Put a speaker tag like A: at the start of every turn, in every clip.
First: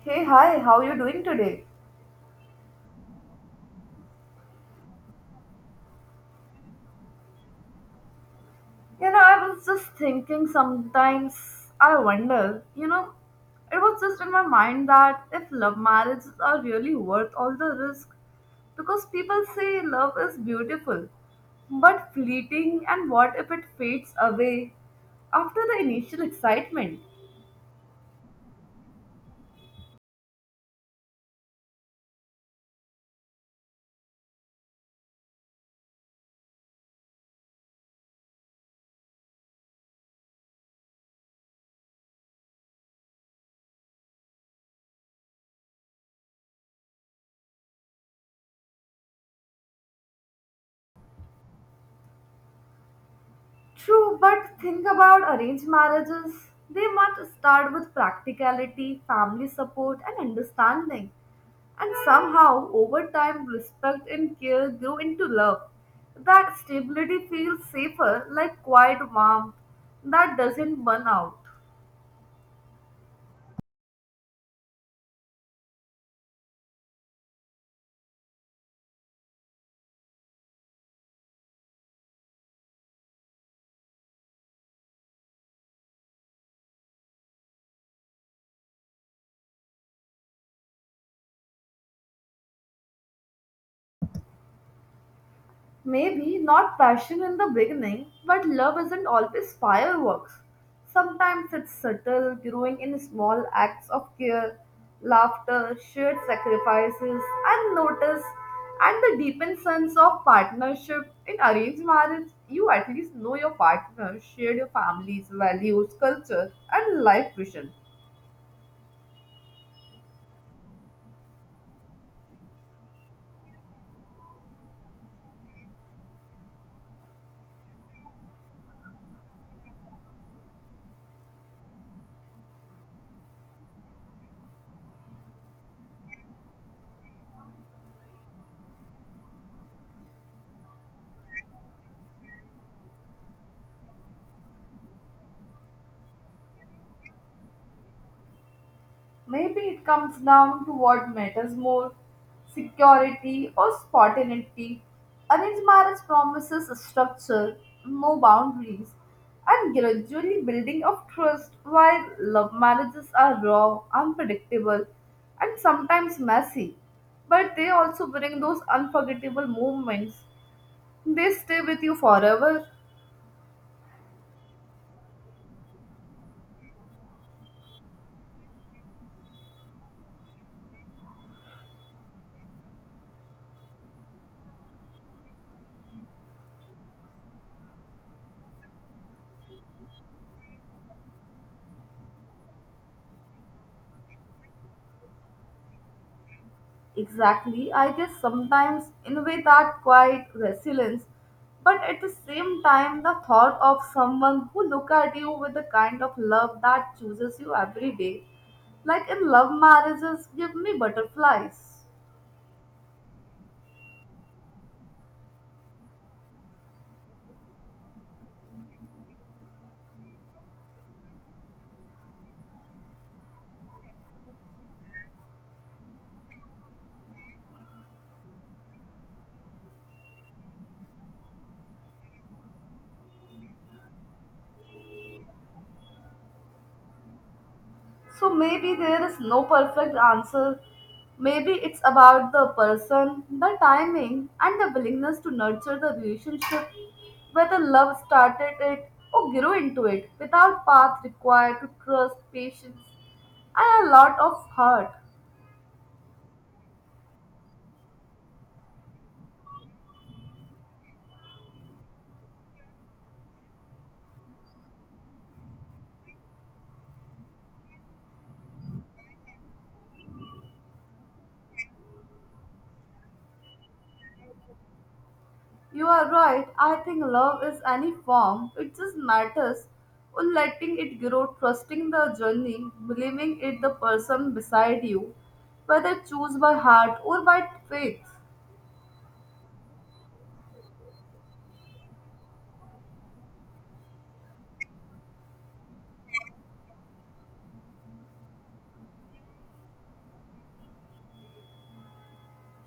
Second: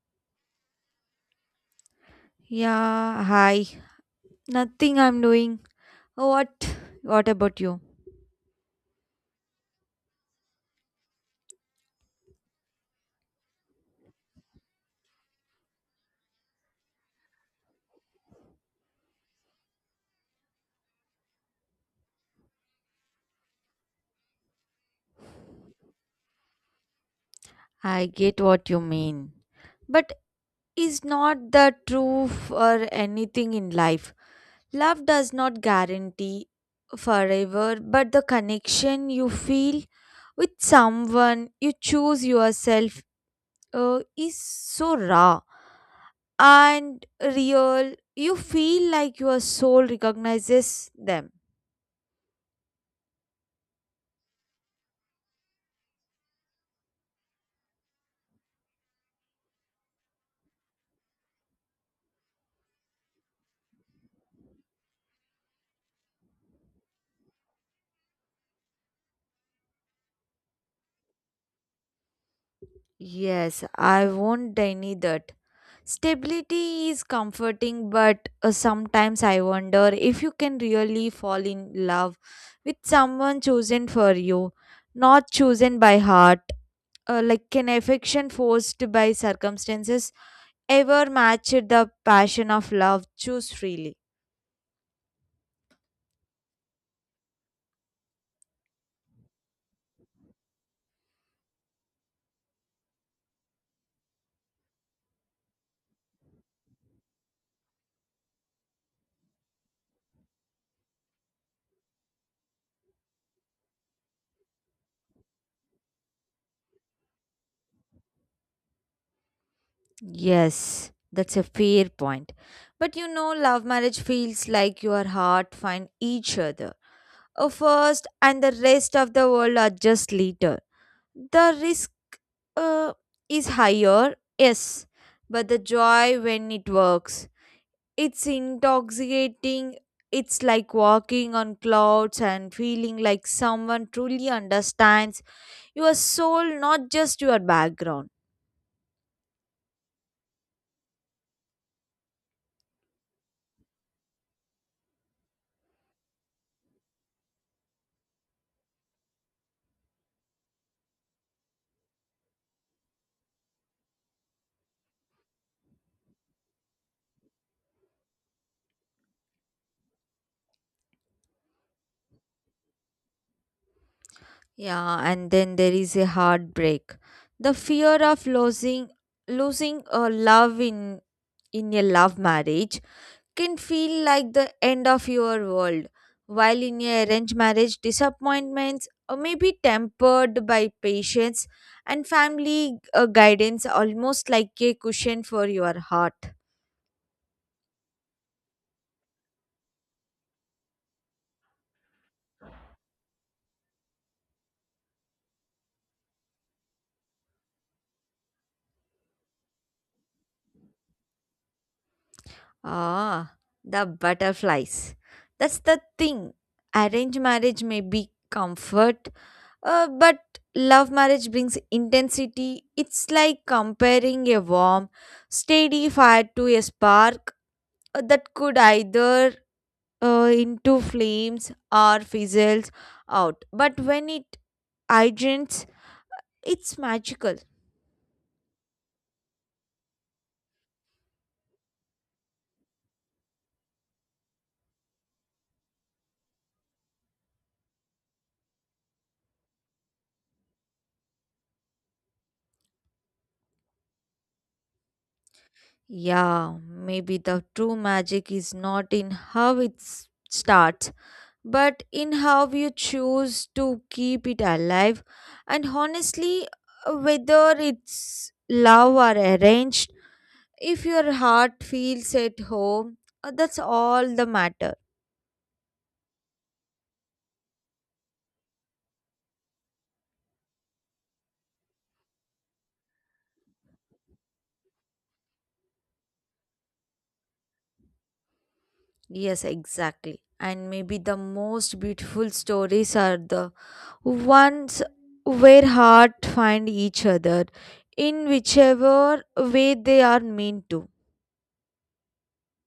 A: Hey, hi, how you doing today?
B: Yeah, hi. Nothing I'm doing. What what about you?
A: I was just thinking sometimes, I wonder, it was just in my mind that if love marriages are really worth all the risk, because people say love is beautiful, but fleeting, and what if it fades away after the initial excitement?
B: I get what you mean. But is not the truth or anything in life. Love does not guarantee forever, but the connection you feel with someone you choose yourself is so raw and real. You feel like your soul recognizes them.
A: True, but think about arranged marriages. They must start with practicality, family support, and understanding. And somehow, over time, respect and care grow into love. That stability feels safer, like quiet warmth that doesn't burn out.
B: Yes, I won't deny that. Stability is comforting, but sometimes I wonder if you can really fall in love with someone chosen for you, not chosen by heart. Like, can affection forced by circumstances ever match the passion of love? Choose freely.
A: Maybe not passion in the beginning, but love isn't always fireworks. Sometimes it's subtle, growing in small acts of care, laughter, shared sacrifices, and notice, and the deepened sense of partnership. In arranged marriage, you at least know your partner, share your family's values, culture, and life vision.
B: Yes, that's a fair point. But you know, love marriage feels like your heart find each other first, and the rest of the world are later the risk uh, is higher, yes, but the joy when it works, it's intoxicating. It's like walking on clouds and feeling like someone truly understands your soul, not just your background.
A: Maybe it comes down to what matters more security or spontaneity. Arranged marriage promises structure, no boundaries, and gradually building of trust, while love marriages are raw, unpredictable, and sometimes messy. But they also bring those unforgettable moments, they stay with you forever.
B: Yeah, and then there is a heartbreak. The fear of losing a love in a love marriage can feel like the end of your world. While in a arranged marriage, disappointments may be tempered by patience and family guidance, almost like a cushion for your heart.
A: Exactly. I guess sometimes, in a way, that quiet resilience, but at the same time, the thought of someone who look at you with the kind of love that chooses you every day, like in love marriages, give me butterflies.
B: Ah, the butterflies. That's the thing. Arranged marriage may be comfort, but love marriage brings intensity. It's like comparing a warm, steady fire to a spark that could either into flames or fizzles out. But when it hydrates, it's magical.
A: So maybe there is no perfect answer. Maybe it's about the person, the timing, and the willingness to nurture the relationship, whether love started it or grew into it, without path required to trust, patience, and a lot of heart.
B: Yeah, maybe the true magic is not in how it starts, but in how you choose to keep it alive. And honestly, whether it's love or arranged, if your heart feels at home, that's all the matter.
A: You are right, I think love is any form, it just matters on letting it grow, trusting the journey, believing it the person beside you, whether choose by heart or by faith.
B: Yes, exactly. And maybe the most beautiful stories are the once where heart find each other in whichever way they are meant to.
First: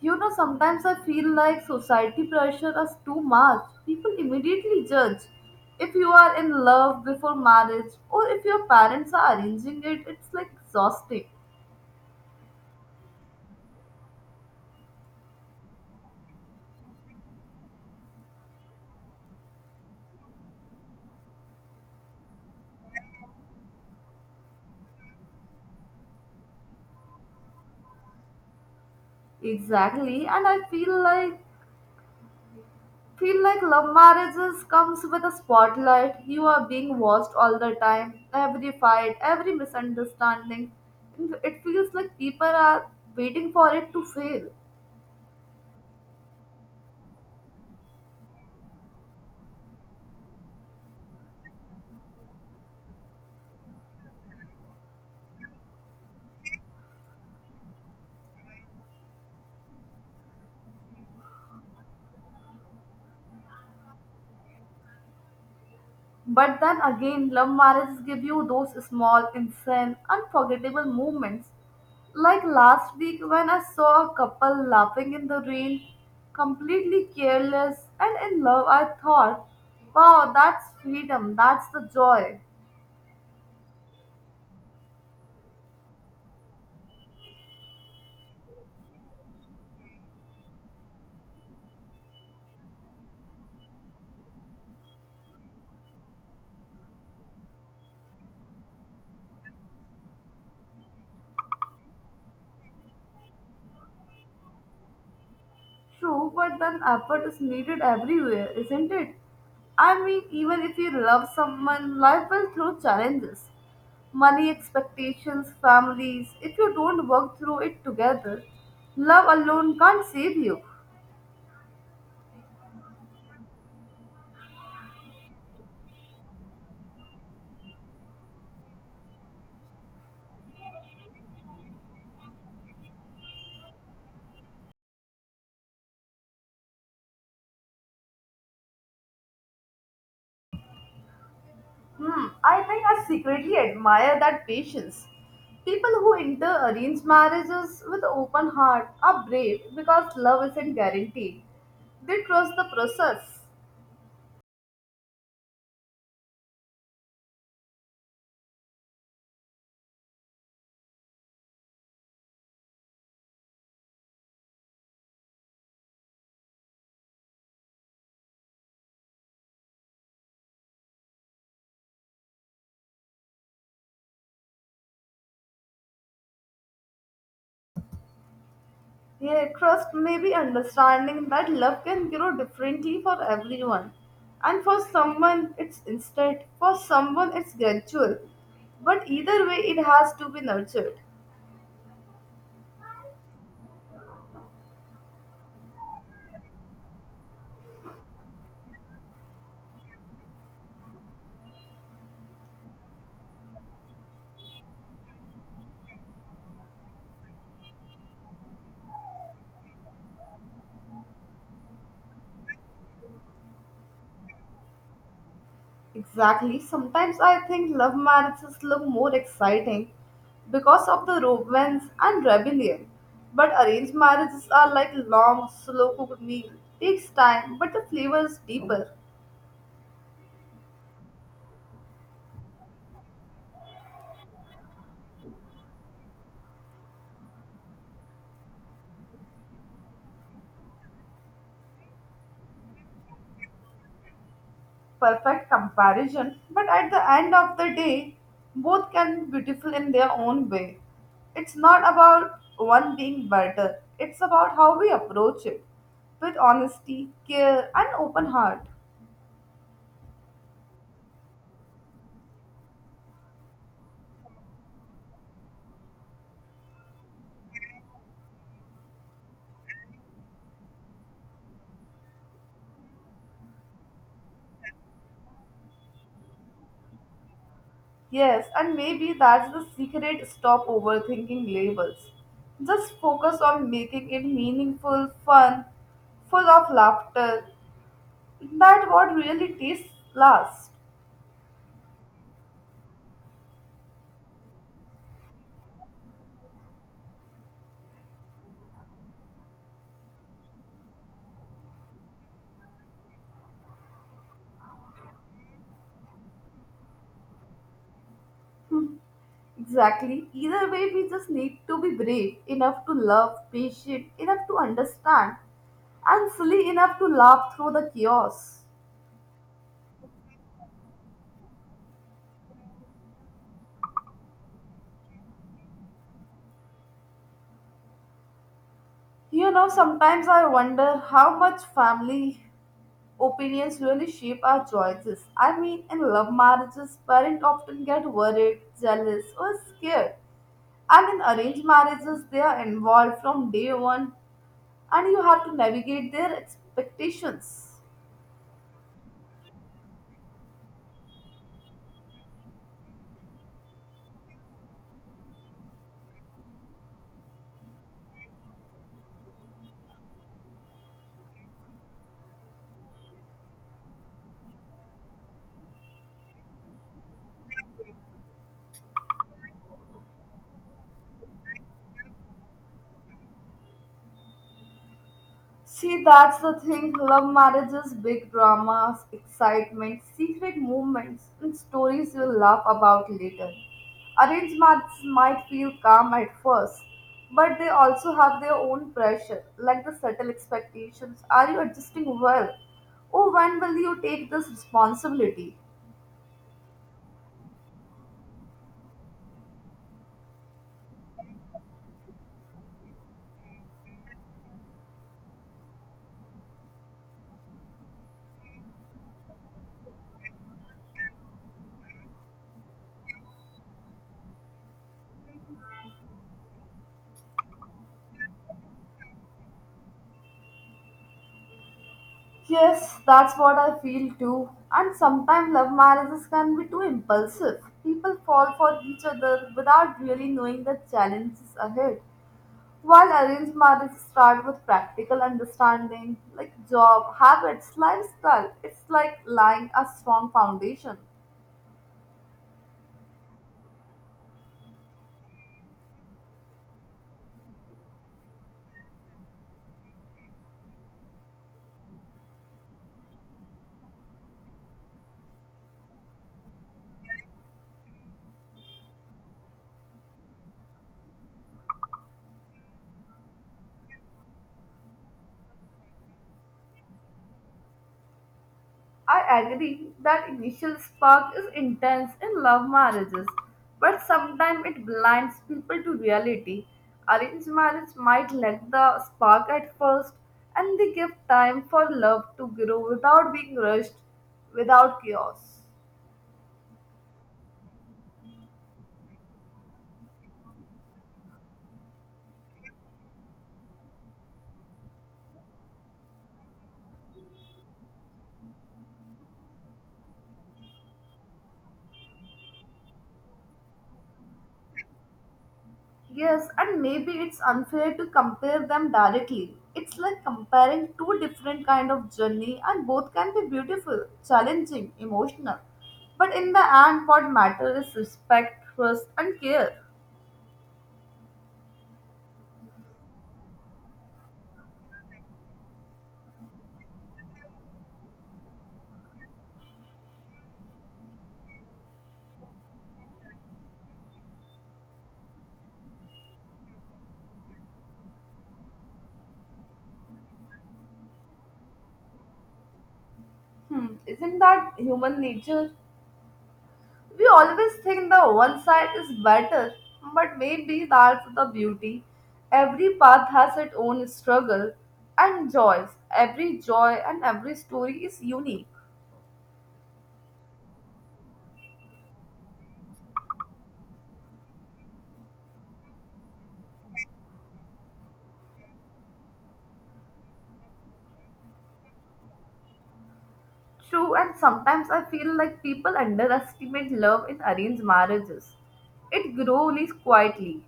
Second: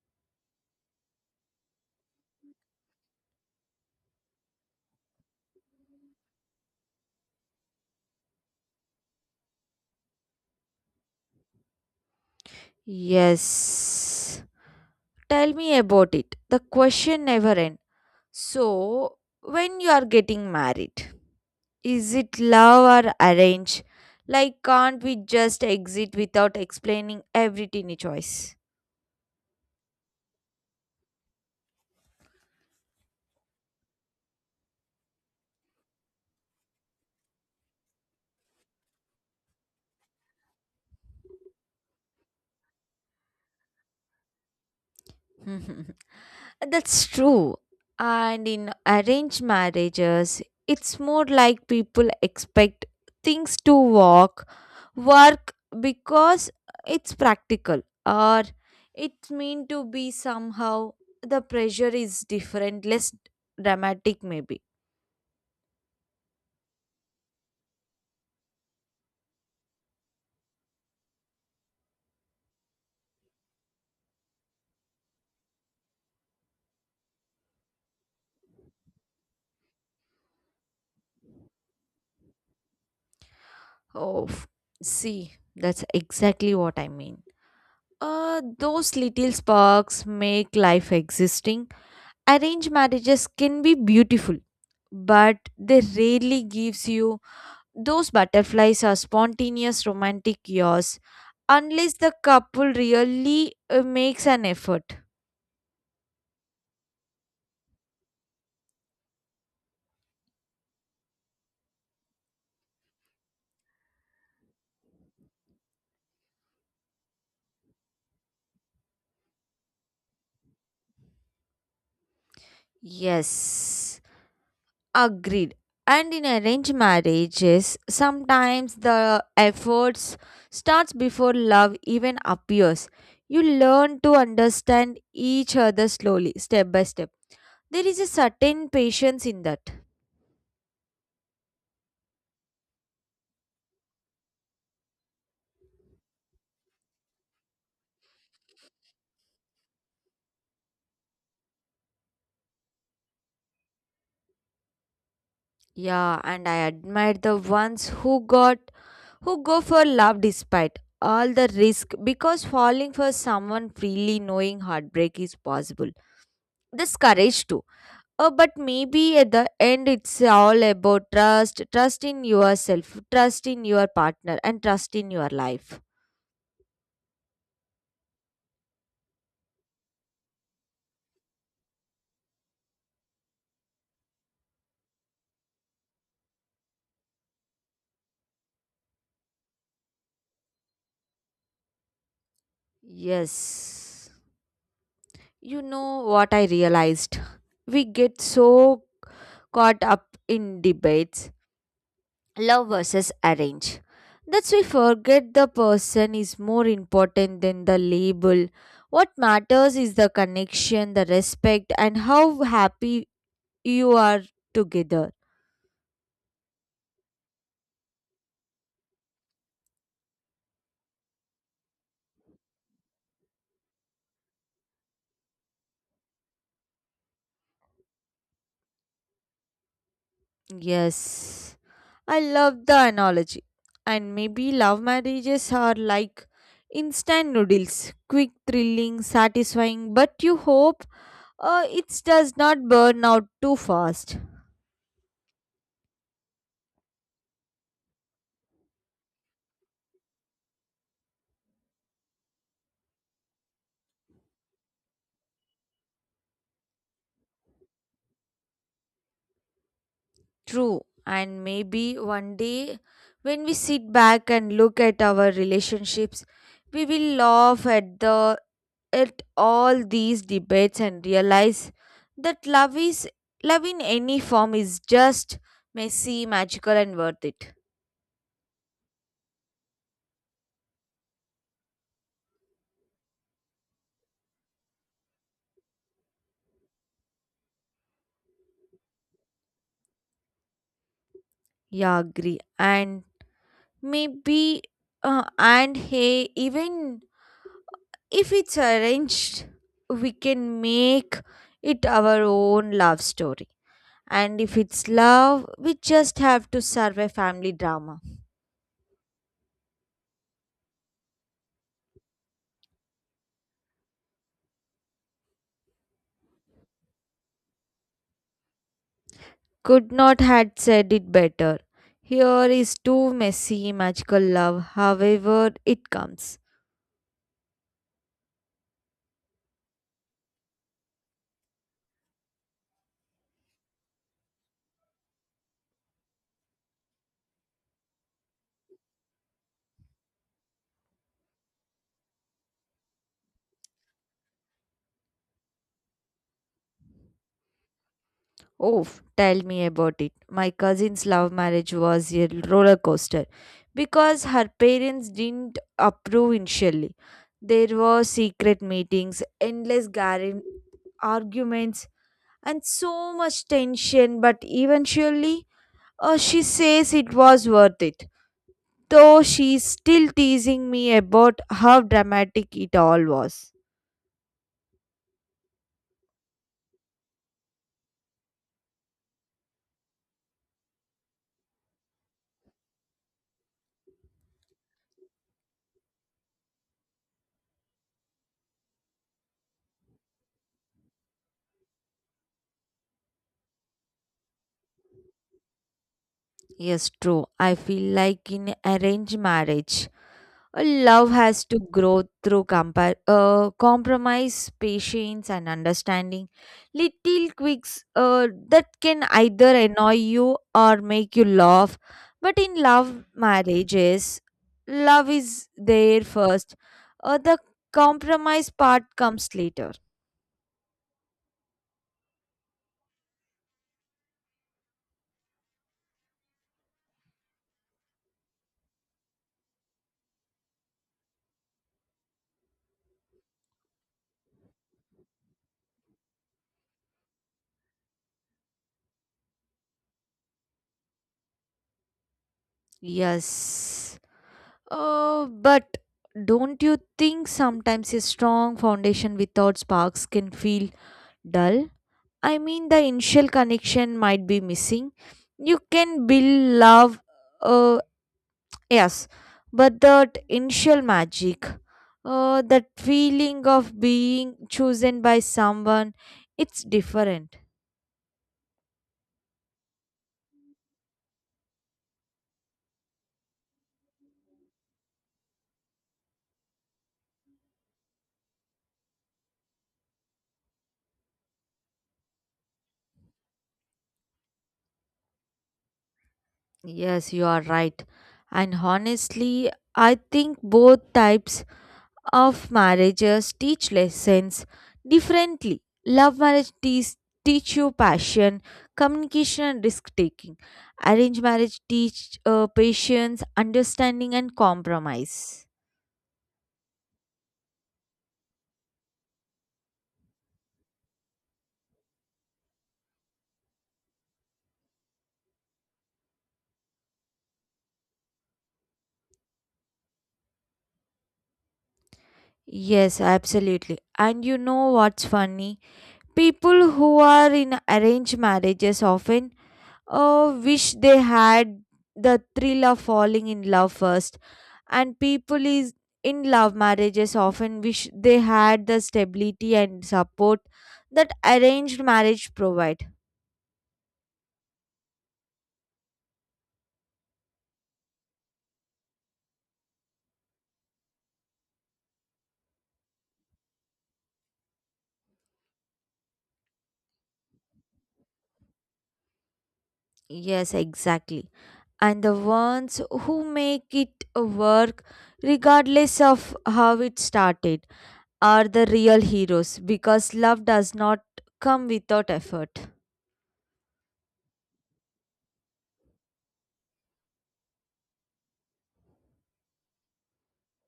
A: Sometimes I feel like society pressure us too much. People immediately judge. If you are in love before marriage or if your parents are arranging it, it's like exhausting.
B: Yes. Tell me about it. The question never ends. So, when you are getting married, is it love or arrange? Like, can't we just exit without explaining every teeny choice?
A: Exactly. And I feel like love marriages comes with a spotlight. You are being watched all the time. Every fight, every misunderstanding. It feels like people are waiting for it to fail.
B: That's true. And in arranged marriages, it's more like people expect things to work because it's practical or it's meant to be somehow. The pressure is different, less dramatic, maybe.
A: But then again, love marriages give you those small, insane, unforgettable moments. Like last week when I saw a couple laughing in the rain, completely careless and in love, I thought, wow, that's freedom, that's the joy.
B: Oh, see, that's exactly what I mean. Those little sparks make life existing. Arranged marriages can be beautiful, but they rarely gives you those butterflies or spontaneous romantic yours unless the couple really makes an effort.
A: True, but then effort is needed everywhere, isn't it? I mean, even if you love someone, life will throw challenges. Money expectations, families, if you don't work through it together, love alone can't save you.
B: Yes, agreed. And in arranged marriages sometimes the efforts starts before love even appears. You learn to understand each other slowly, step by step. There is a certain patience in that.
A: Hmm, I think I secretly admire that patience. People who enter arranged marriages with open heart are brave because love isn't guaranteed. They trust the process.
B: Yeah, and I admire the ones who go for love despite all the risk because falling for someone freely knowing heartbreak is possible. This courage too. Oh, but maybe at the end it's all about trust, trust in yourself, trust in your partner, and trust in your life.
A: Yeah, trust may be understanding that love can grow differently for everyone. And for someone, it's instant. For someone, it's gradual. But either way, it has to be nurtured.
B: Yes. You know what I realized? We get so caught up in debates love versus arrange, that's we forget the person is more important than the label. What matters is the connection, the respect, and how happy you are together.
A: Exactly. Sometimes I think love marriages look more exciting because of the romance and rebellion. But arranged marriages are like long, slow cooked meal. Takes time, but the flavor is deeper.
B: Yes, I love the analogy. And maybe love marriages are like instant noodles, quick, thrilling, satisfying, but you hope it does not burn out too fast.
A: Perfect comparison, but at the end of the day, both can be beautiful in their own way. It's not about one being better, it's about how we approach it with honesty, care, and open heart.
B: True. And maybe one day when we sit back and look at our relationships, we will laugh at the at all these debates and realize that love in any form is just messy, magical, and worth it.
A: Yes, and maybe that's the secret stop overthinking labels. Just focus on making it meaningful, fun, full of laughter. That what really tastes last.
B: Yeah, agree. And maybe, and hey, even if it's arranged, we can make it our own love story. And if it's love, we just have to survive family drama.
A: Exactly. Either way, we just need to be brave enough to love, patient enough to understand, and silly enough to laugh through the chaos.
B: Could not had said it better. Here is too messy magical love, however it comes.
A: Sometimes I wonder how much family opinions really shape our choices. I mean, in love marriages, parents often get worried, jealous, or scared. And in arranged marriages, they are involved from day one, and you have to navigate their expectations.
B: Oh, tell me about it. My cousin's love marriage was a roller coaster because her parents didn't approve initially. There were secret meetings, endless arguments, and so much tension, but eventually she says it was worth it, though she's still teasing me about how dramatic it all was.
A: See, that's the thing. Love marriages, big dramas, excitement, secret movements, and stories you'll laugh about later. Arranged marriages might feel calm at first, but they also have their own pressure, like the subtle expectations. Are you adjusting well? Oh, when will you take this responsibility?
B: Yes, true. I feel like in arranged marriage, a love has to grow through compromise, patience, and understanding. Little quirks that can either annoy you or make you laugh. But in love marriages, love is there first. The compromise part comes later.
A: Yes, that's what I feel too. And sometimes love marriages can be too impulsive. People fall for each other without really knowing the challenges ahead. While arranged marriages start with practical understanding, like job, habits, lifestyle, it's like laying a strong foundation.
B: Yes. But don't you think sometimes a strong foundation without sparks can feel dull? I mean, the initial connection might be missing. You can build love, uh, yes, but that initial magic, that feeling of being chosen by someone, it's different.
A: I agree that initial spark is intense in love marriages, but sometimes it blinds people to reality. Arranged marriage might lack the spark at first, and they give time for love to grow without being rushed, without chaos.
B: Yes, you are right. And honestly, I think both types of marriages teach lessons differently. Love marriage teach you passion, communication, and risk taking. Arranged marriage teach patience, understanding, and compromise.
A: Yes, and maybe it's unfair to compare them directly. It's like comparing two different kind of journey and both can be beautiful, challenging, emotional. But in the end what matters is respect, trust and care.
B: Yes, absolutely. And you know what's funny? People who are in arranged marriages often, oh, wish they had the thrill of falling in love first. And people is in love marriages often wish they had the stability and support that arranged marriage provide.
A: Hmm, isn't that human nature? We always think the one side is better, but maybe that's the beauty. Every path has its own struggle and joys. Every joy and every story is unique.
B: Yes, exactly. And the ones who make it work, regardless of how it started, are the real heroes because love does not come without effort.
A: True, and sometimes I feel like people underestimate love in arranged marriages. It grows quietly,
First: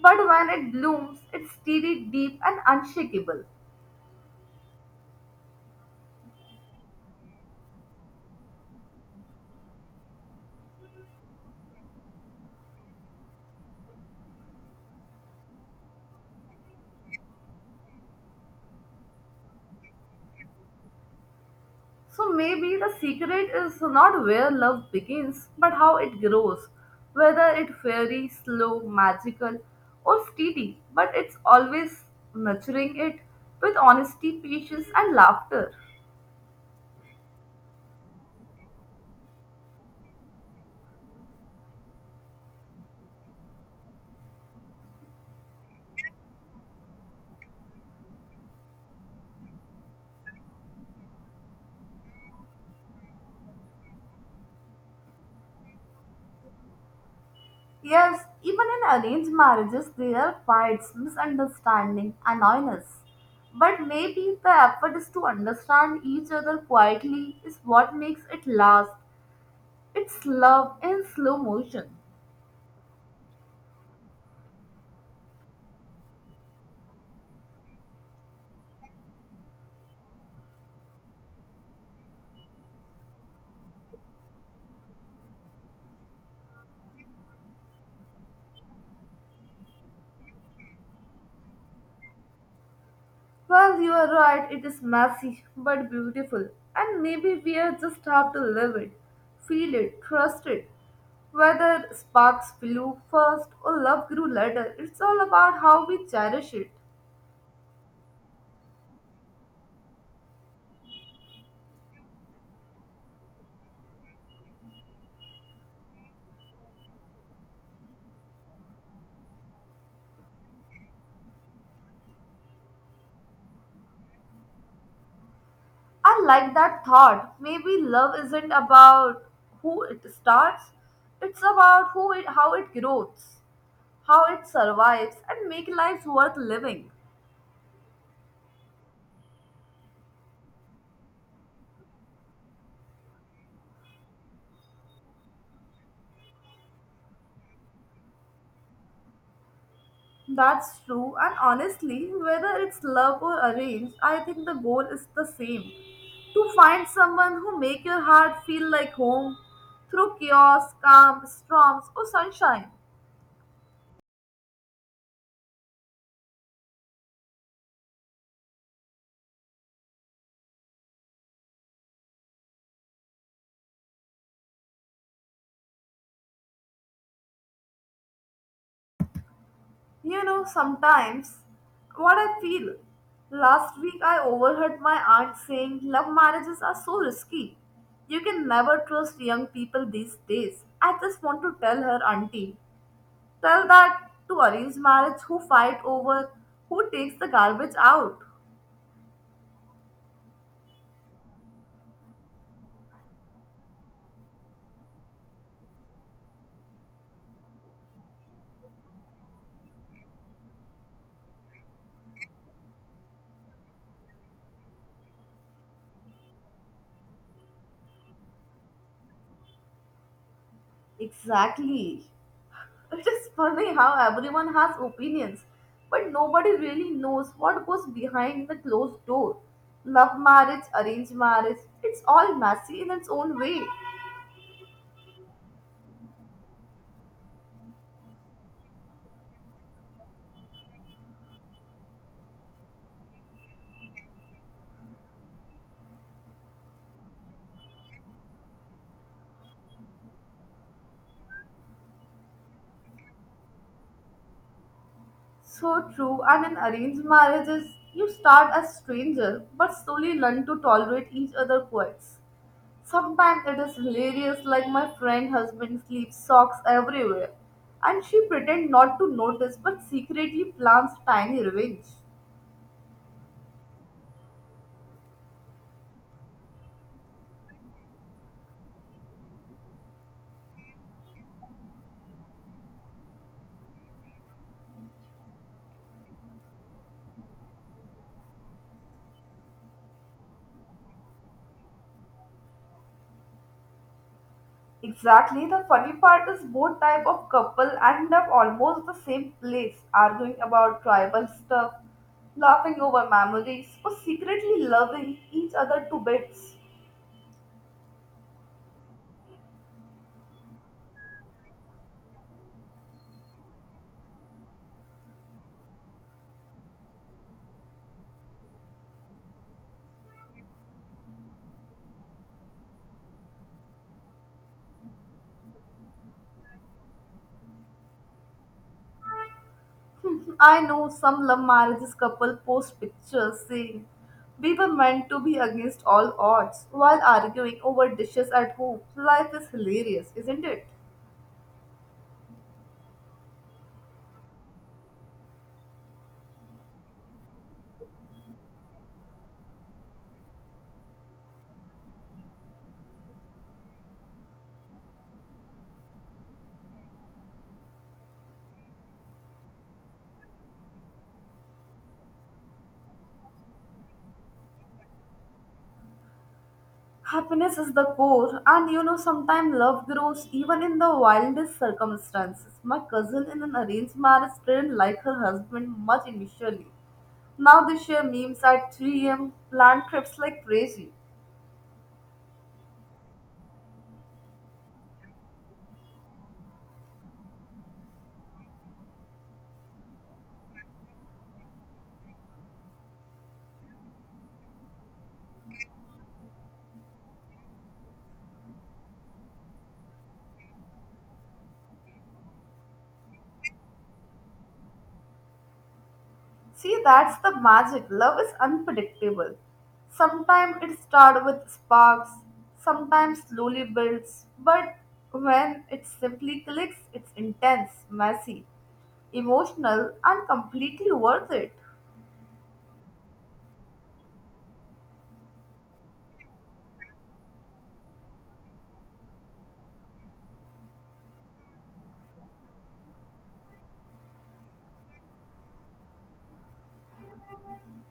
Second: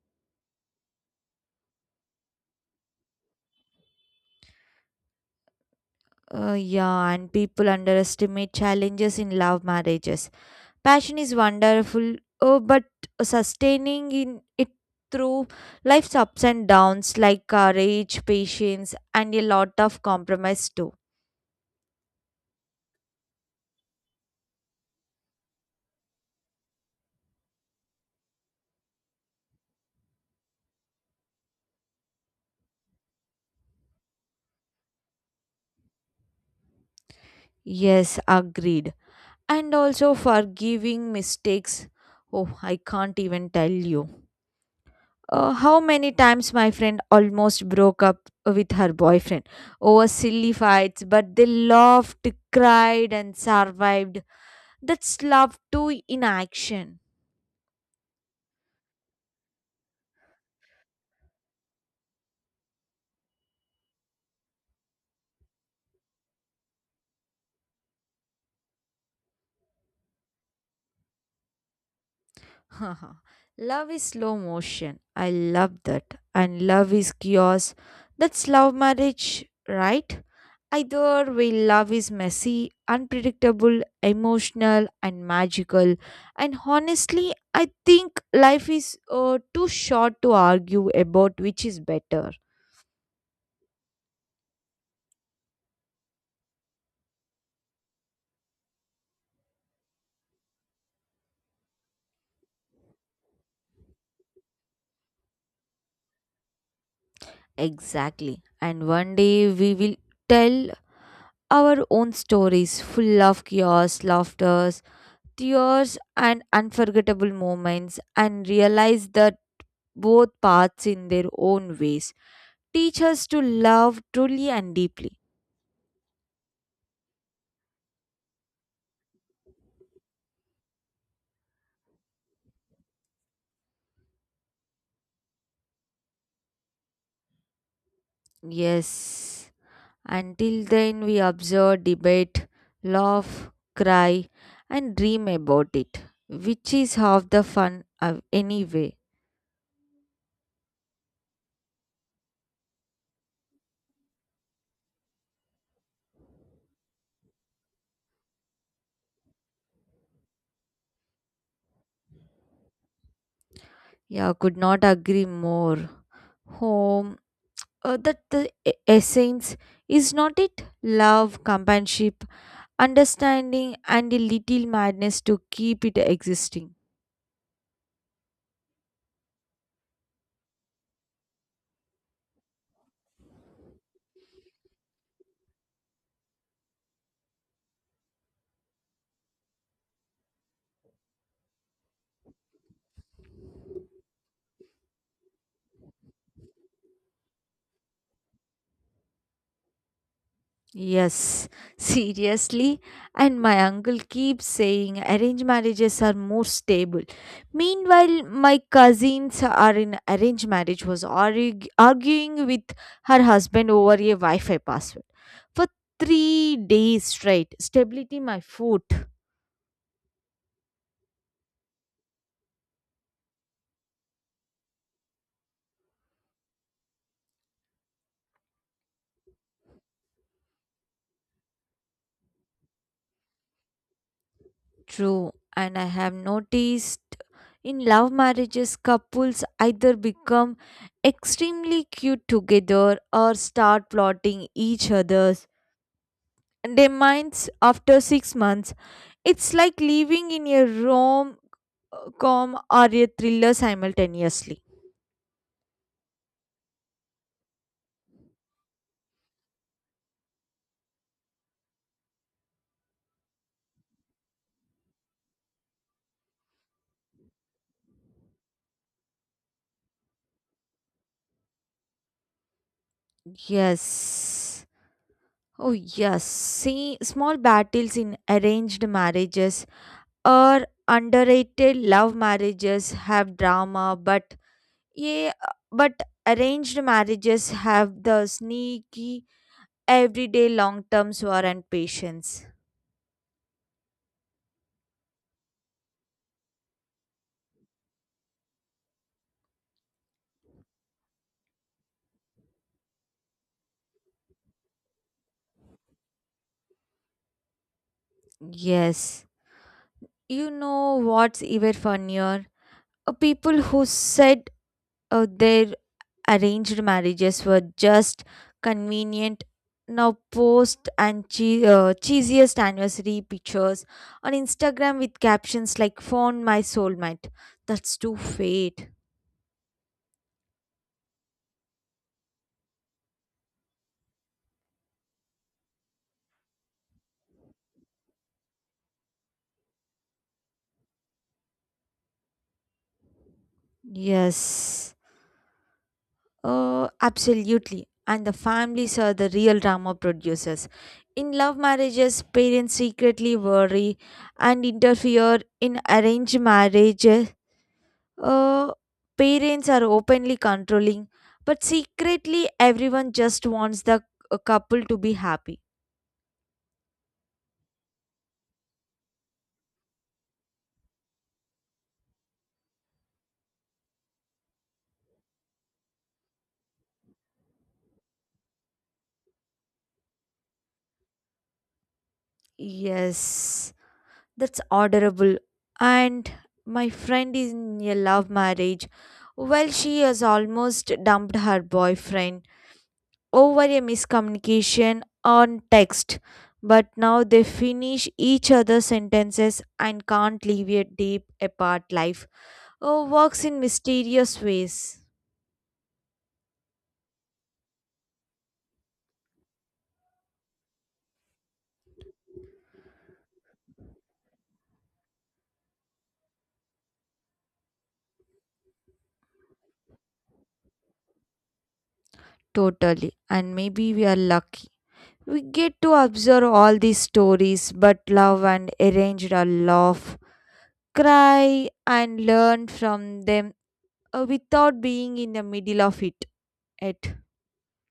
A: but when it blooms, it's steady, deep, and unshakable.
B: Yeah, and people underestimate challenges in love marriages. Passion is wonderful, oh, but sustaining in it through life's ups and downs, like courage, patience, and a lot of compromise too.
A: So maybe the secret is not where love begins, but how it grows, whether it fairy, slow, magical, or steady, but it's always nurturing it with honesty, patience, and laughter.
B: Yes, agreed. And also forgiving mistakes. Oh, I can't even tell you. How many times my friend almost broke up with her boyfriend over silly fights, but they laughed, cried, and survived. That's love too in action.
A: Yes, even in arranged marriages, there are fights, misunderstanding, annoyance. But maybe the effort is to understand each other quietly is what makes it last. It's love in slow motion.
B: Love is slow motion. I love that. And love is chaos. That's love marriage, right? Either way, love is messy, unpredictable, emotional, and magical. And honestly, I think life is too short to argue about which is better.
A: Well, you are right, it is messy but beautiful. And maybe we are just have to live it, feel it, trust it. Whether sparks flew first or love grew later, it's all about how we cherish it.
B: Exactly. And one day we will tell our own stories full of chaos, laughter, tears, and unforgettable moments and realize that both paths in their own ways teach us to love truly and deeply.
A: I like that thought. Maybe love isn't about who it starts, it's about who it how it grows, how it survives and make lives worth living.
B: Yes, until then we observe, debate, laugh, cry, and dream about it, which is half the fun of anyway.
A: That's true and honestly, whether it's love or arranged, I think the goal is the same. To find someone who make your heart feel like home through chaos, calm, storms or sunshine.
B: Yeah, could not agree more. Home, that the essence is not it love, companionship, understanding, and a little madness to keep it existing.
A: You know, sometimes what I feel. Last week I overheard my aunt saying love marriages are so risky. You can never trust young people these days. I just want to tell her auntie. Tell that to arrange marriage who fight over who takes the garbage out.
B: Yes, seriously. And my uncle keeps saying arranged marriages are more stable. Meanwhile, my cousins are in arranged marriage was arguing with her husband over a Wi-Fi password for 3 days straight. Stability, my food.
A: Exactly. It is funny how everyone has opinions, but nobody really knows what goes behind the closed door. Love marriage, arranged marriage, it's all messy in its own way.
B: True, and I have noticed in love marriages, couples either become extremely cute together or start plotting each other's their minds after 6 months. It's like living in a rom com or a thriller simultaneously.
A: So true, and in arranged marriages, you start as strangers but slowly learn to tolerate each other's quirks. Sometimes it is hilarious, like my friend husband sleeps socks everywhere, and she pretend not to notice but secretly plans tiny revenge.
B: Yes. Oh, yes. See, small battles in arranged marriages or underrated love marriages have drama, but yeah, but arranged marriages have the sneaky, everyday long term war and patience.
A: Exactly, the funny part is both type of couple end up almost the same place, arguing about tribal stuff, laughing over memories, or secretly loving each other to bits.
B: Yes. You know what's even funnier? People who said their arranged marriages were just convenient now post and cheesiest anniversary pictures on Instagram with captions like "Found my soulmate." That's too fate.
A: I know some love marriages couple post pictures saying we were meant to be against all odds while arguing over dishes at home. Life is hilarious, isn't it?
B: Yes. Absolutely. And the families are the real drama producers. In love marriages, parents secretly worry and interfere. In arranged marriages, uh, parents are openly controlling, but secretly, everyone just wants the couple to be happy.
A: Happiness is the core, and sometimes love grows even in the wildest circumstances. My cousin in an arranged marriage didn't like her husband much initially. Now they share memes at 3 a.m., plan trips like crazy.
B: Yes, that's orderable. And my friend is in a love marriage. Well, she has almost dumped her boyfriend over a miscommunication on text, but now they finish each other's sentences and can't live a deep apart life. Oh, works in mysterious ways.
A: See, that's the magic. Love is unpredictable. Sometimes it starts with sparks, sometimes slowly builds, but when it simply clicks, it's intense, messy, emotional, and completely worth it.
B: Totally. And maybe we are lucky. We get to observe all these stories, but love and arranged our love, cry and learn from them without being in the middle of it. It.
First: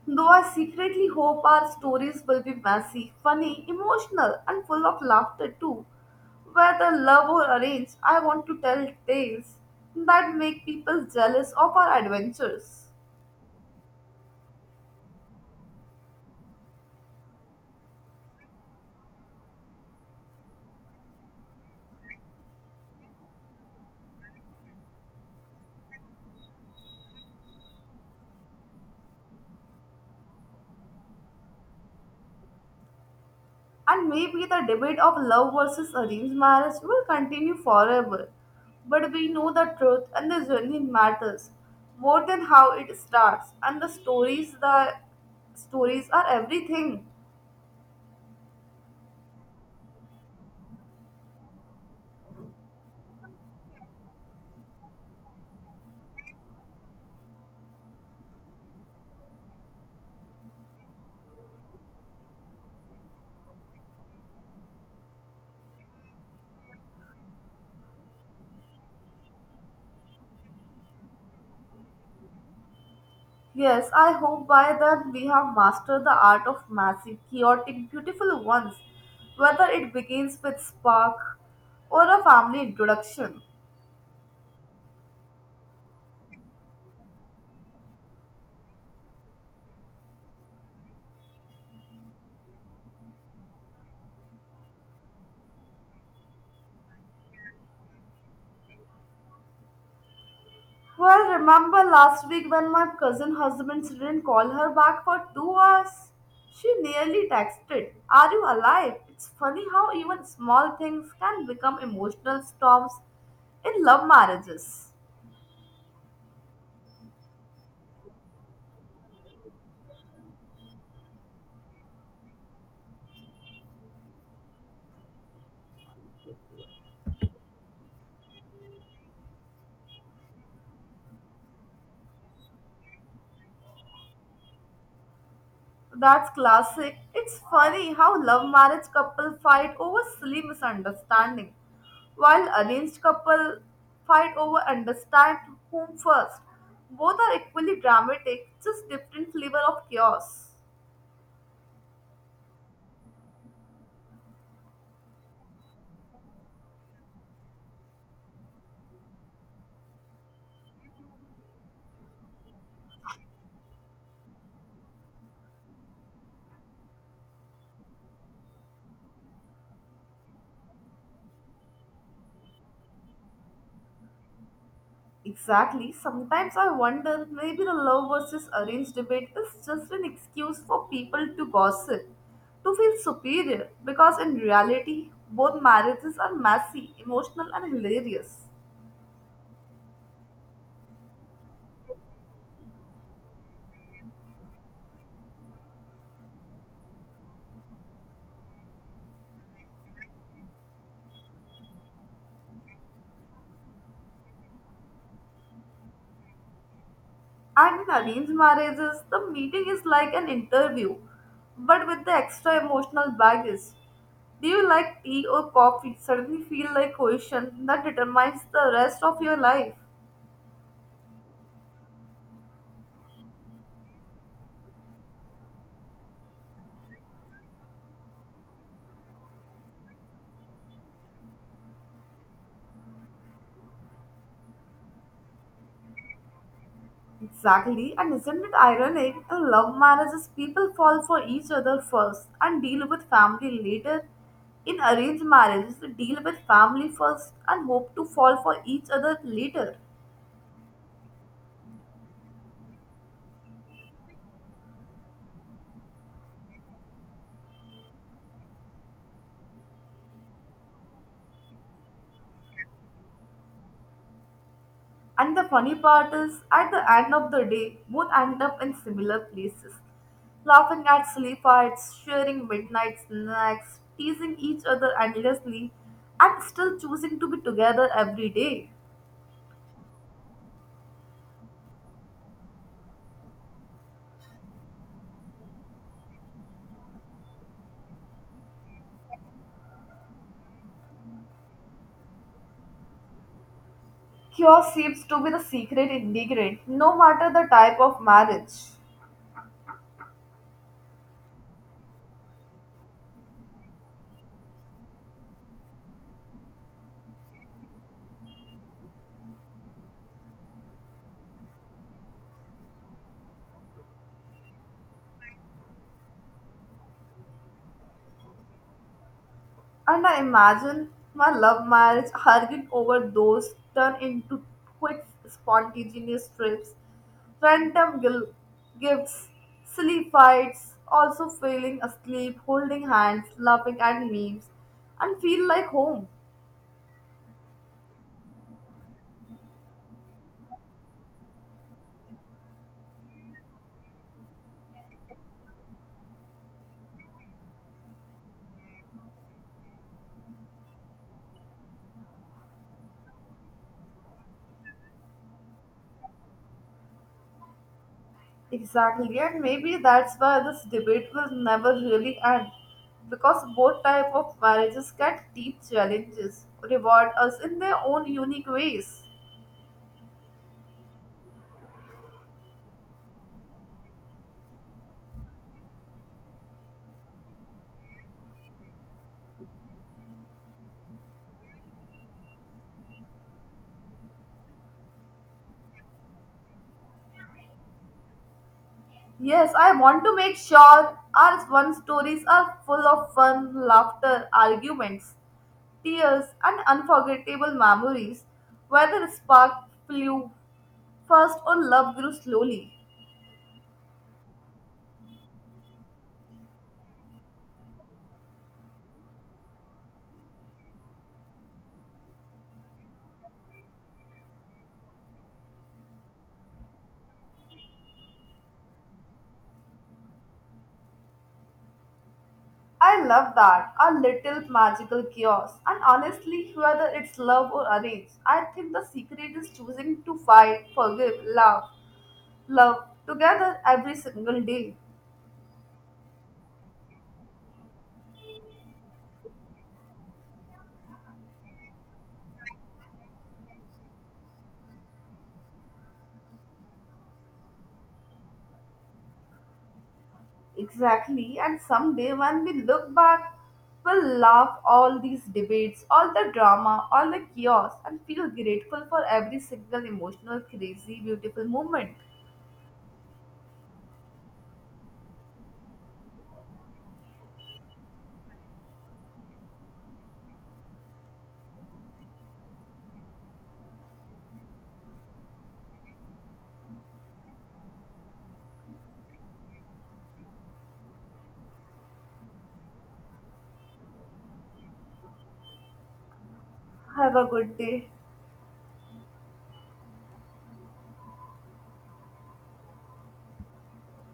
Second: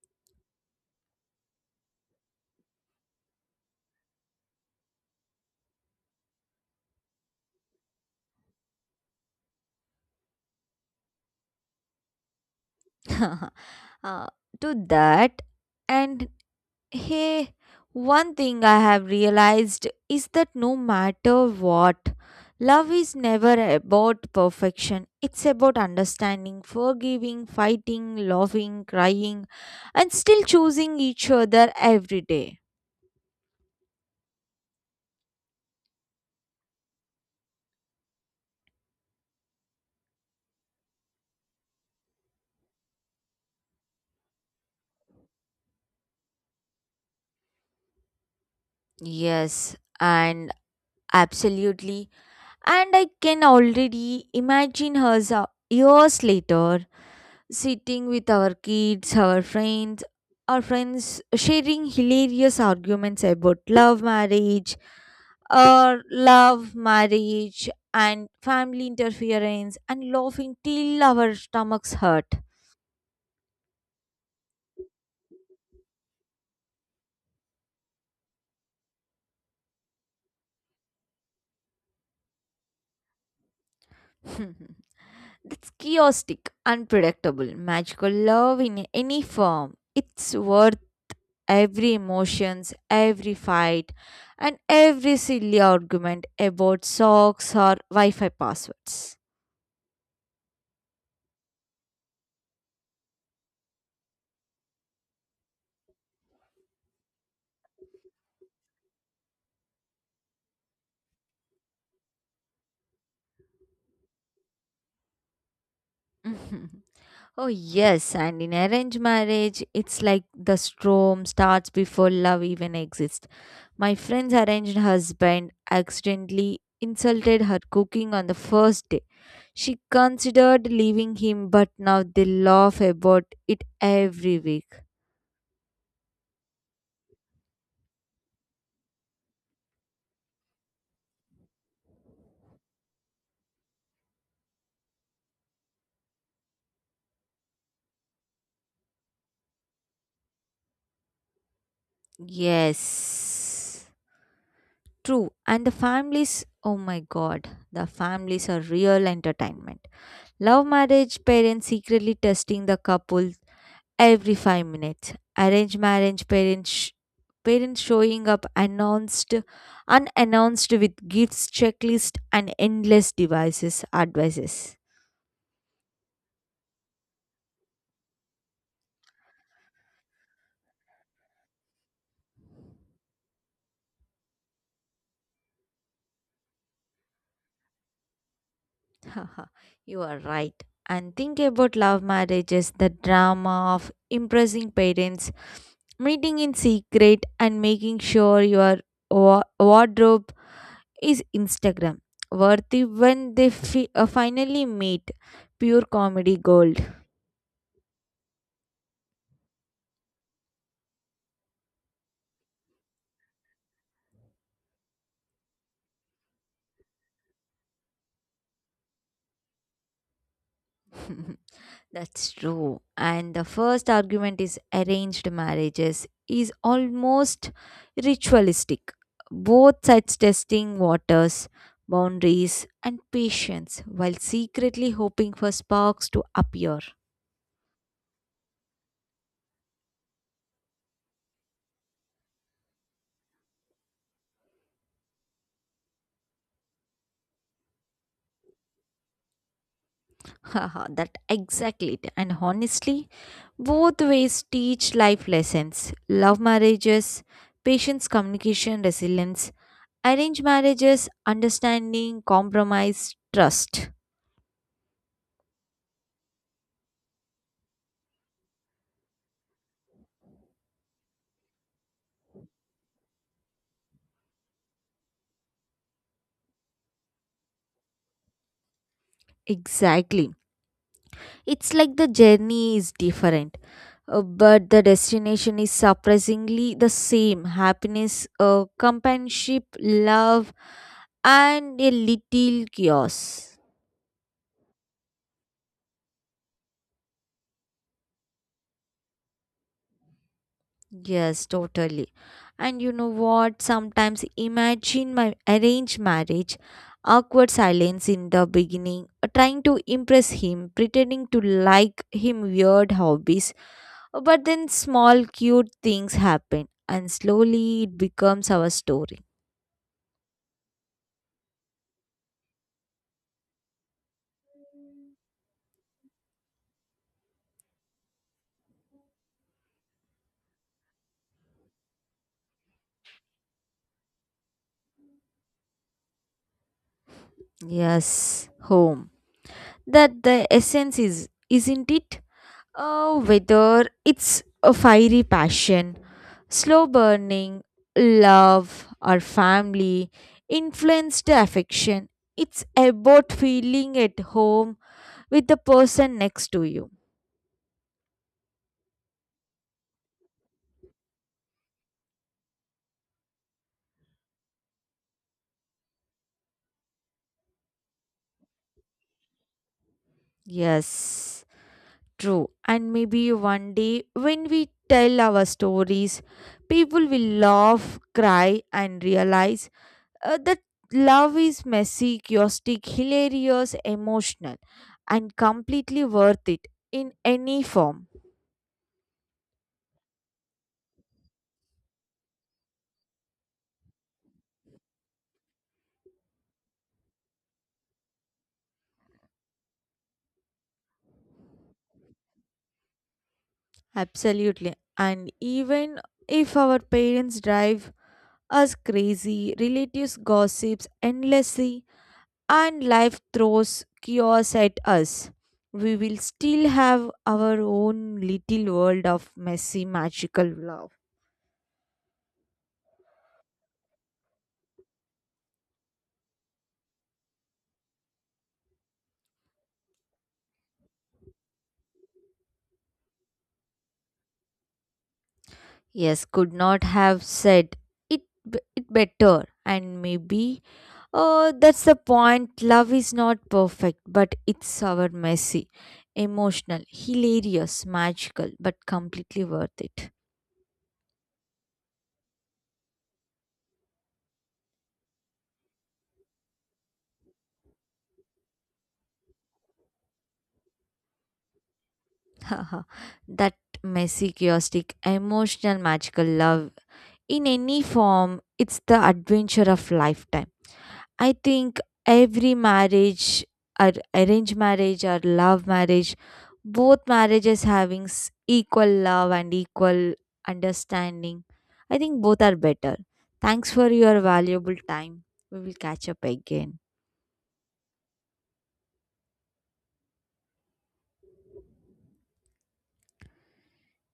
A: Though I secretly hope our stories will be messy, funny, emotional, and full of laughter too. Whether love or arranged, I want to tell tales that make people jealous of our adventures.
B: uh, to that and hey, one thing I have realized is that no matter what, love is never about perfection. It's about understanding, forgiving, fighting, laughing, crying, and still choosing each other every day.
A: And maybe the debate of love versus arranged marriage will continue forever. But we know the truth and the journey matters more than how it starts, and the stories are everything.
B: Yes, and absolutely. And I can already imagine her years later sitting with our kids, our friends sharing hilarious arguments about love marriage or love marriage and family interference and laughing till our stomachs hurt.
A: Yes, I hope by then we have mastered the art of massive, chaotic, beautiful ones, whether it begins with spark or a family introduction.
B: That's chaotic, unpredictable, magical love in any form. It's worth every emotions, every fight, and every silly argument about socks or Wi-Fi passwords.
A: Well, remember last week when my cousin husband didn't call her back for 2 hours? She nearly texted, Are you alive? It's funny how even small things can become emotional storms in love marriages.
B: Oh, yes, and in arranged marriage, it's like the storm starts before love even exists. My friend's arranged husband accidentally insulted her cooking on the first day. She considered leaving him, but now they laugh about it every week.
A: That's classic. It's funny how love marriage couple fight over silly misunderstanding, while arranged couple fight over understand whom first. Both are equally dramatic, just different flavor of chaos.
B: Yes, true. And the families, oh my god, the families are real entertainment. Love marriage parents secretly testing the couple every 5 minutes. Arranged marriage parents showing up announced unannounced with gifts, checklist, and endless devices advices.
A: Exactly. Sometimes I wonder maybe the love versus arranged debate is just an excuse for people to gossip, to feel superior, because in reality, both marriages are messy, emotional, and hilarious.
B: Haha, you are right. And think about love marriages, the drama of impressing parents, meeting in secret, and making sure your wardrobe is Instagram worthy when they finally meet. Pure comedy gold.
A: And in arranged marriages, the meeting is like an interview, but with the extra emotional baggage. Do you like tea or coffee? Suddenly feel like question that determines the rest of your life.
B: That's true. And the first argument is arranged marriages is almost ritualistic. Both sides testing waters, boundaries, and patience while secretly hoping for sparks to appear.
A: Exactly, and isn't it ironic? In love marriages, people fall for each other first and deal with family later. In arranged marriages, they deal with family first and hope to fall for each other later.
B: Haha, that exactly it. And honestly, both ways teach life lessons. Love marriages, patience, communication, resilience. Arranged marriages, understanding, compromise, trust.
A: And the funny part is, at the end of the day, both end up in similar places, laughing at silly fights, sharing midnight snacks, teasing each other endlessly, and still choosing to be together every day.
B: Exactly. It's like the journey is different, but the destination is surprisingly the same happiness, companionship, love, and a little chaos.
A: Cure seems to be the secret ingredient, no matter the type of marriage.
B: Yes, totally. And you know what? Sometimes imagine my arranged marriage, awkward silence in the beginning, trying to impress him, pretending to like him weird hobbies. But then small cute things happen, and slowly it becomes our story.
A: And I imagine my love marriage arguing over those turn into quick, spontaneous trips, random gifts, silly fights, also falling asleep, holding hands, laughing at memes, and feel like home.
B: Yes, home. That the essence is, isn't it? Whether it's a fiery passion, slow burning love, or family influenced affection. It's about feeling at home with the person next to you.
A: Exactly, and maybe that's why this debate will never really end, because both type of marriages get deep challenges, reward us in their own unique ways.
B: Yes, true. And maybe one day when we tell our stories, people will laugh, cry, and realize that love is messy, chaotic, hilarious, emotional, and completely worth it in any form.
A: Yes, I want to make sure our fun stories are full of fun, laughter, arguments, tears, and unforgettable memories where the spark flew first or love grew slowly.
B: Absolutely. And even if our parents drive us crazy, relatives gossips endlessly, and life throws chaos at us, we will still have our own little world of messy, magical love.
A: I love that, a little magical chaos. And honestly, whether it's love or arranged, I think the secret is choosing to fight, forgive, love together every single day.
B: Yes, could not have said it, it better, and maybe, oh, that's the point. Love is not perfect, but it's our messy, emotional, hilarious, magical, but completely worth it.
A: Exactly, and someday when we look back, we'll laugh all these debates, all the drama, all the chaos, and feel grateful for every single emotional, crazy, beautiful moment.
B: Haha, that messy, chaotic, emotional, magical love in any form, it's the adventure of lifetime. I think every marriage, or arranged marriage or love marriage, both marriages having equal love and equal understanding. I think both are better. Thanks for your valuable time. We will catch up again.
A: Have a good day.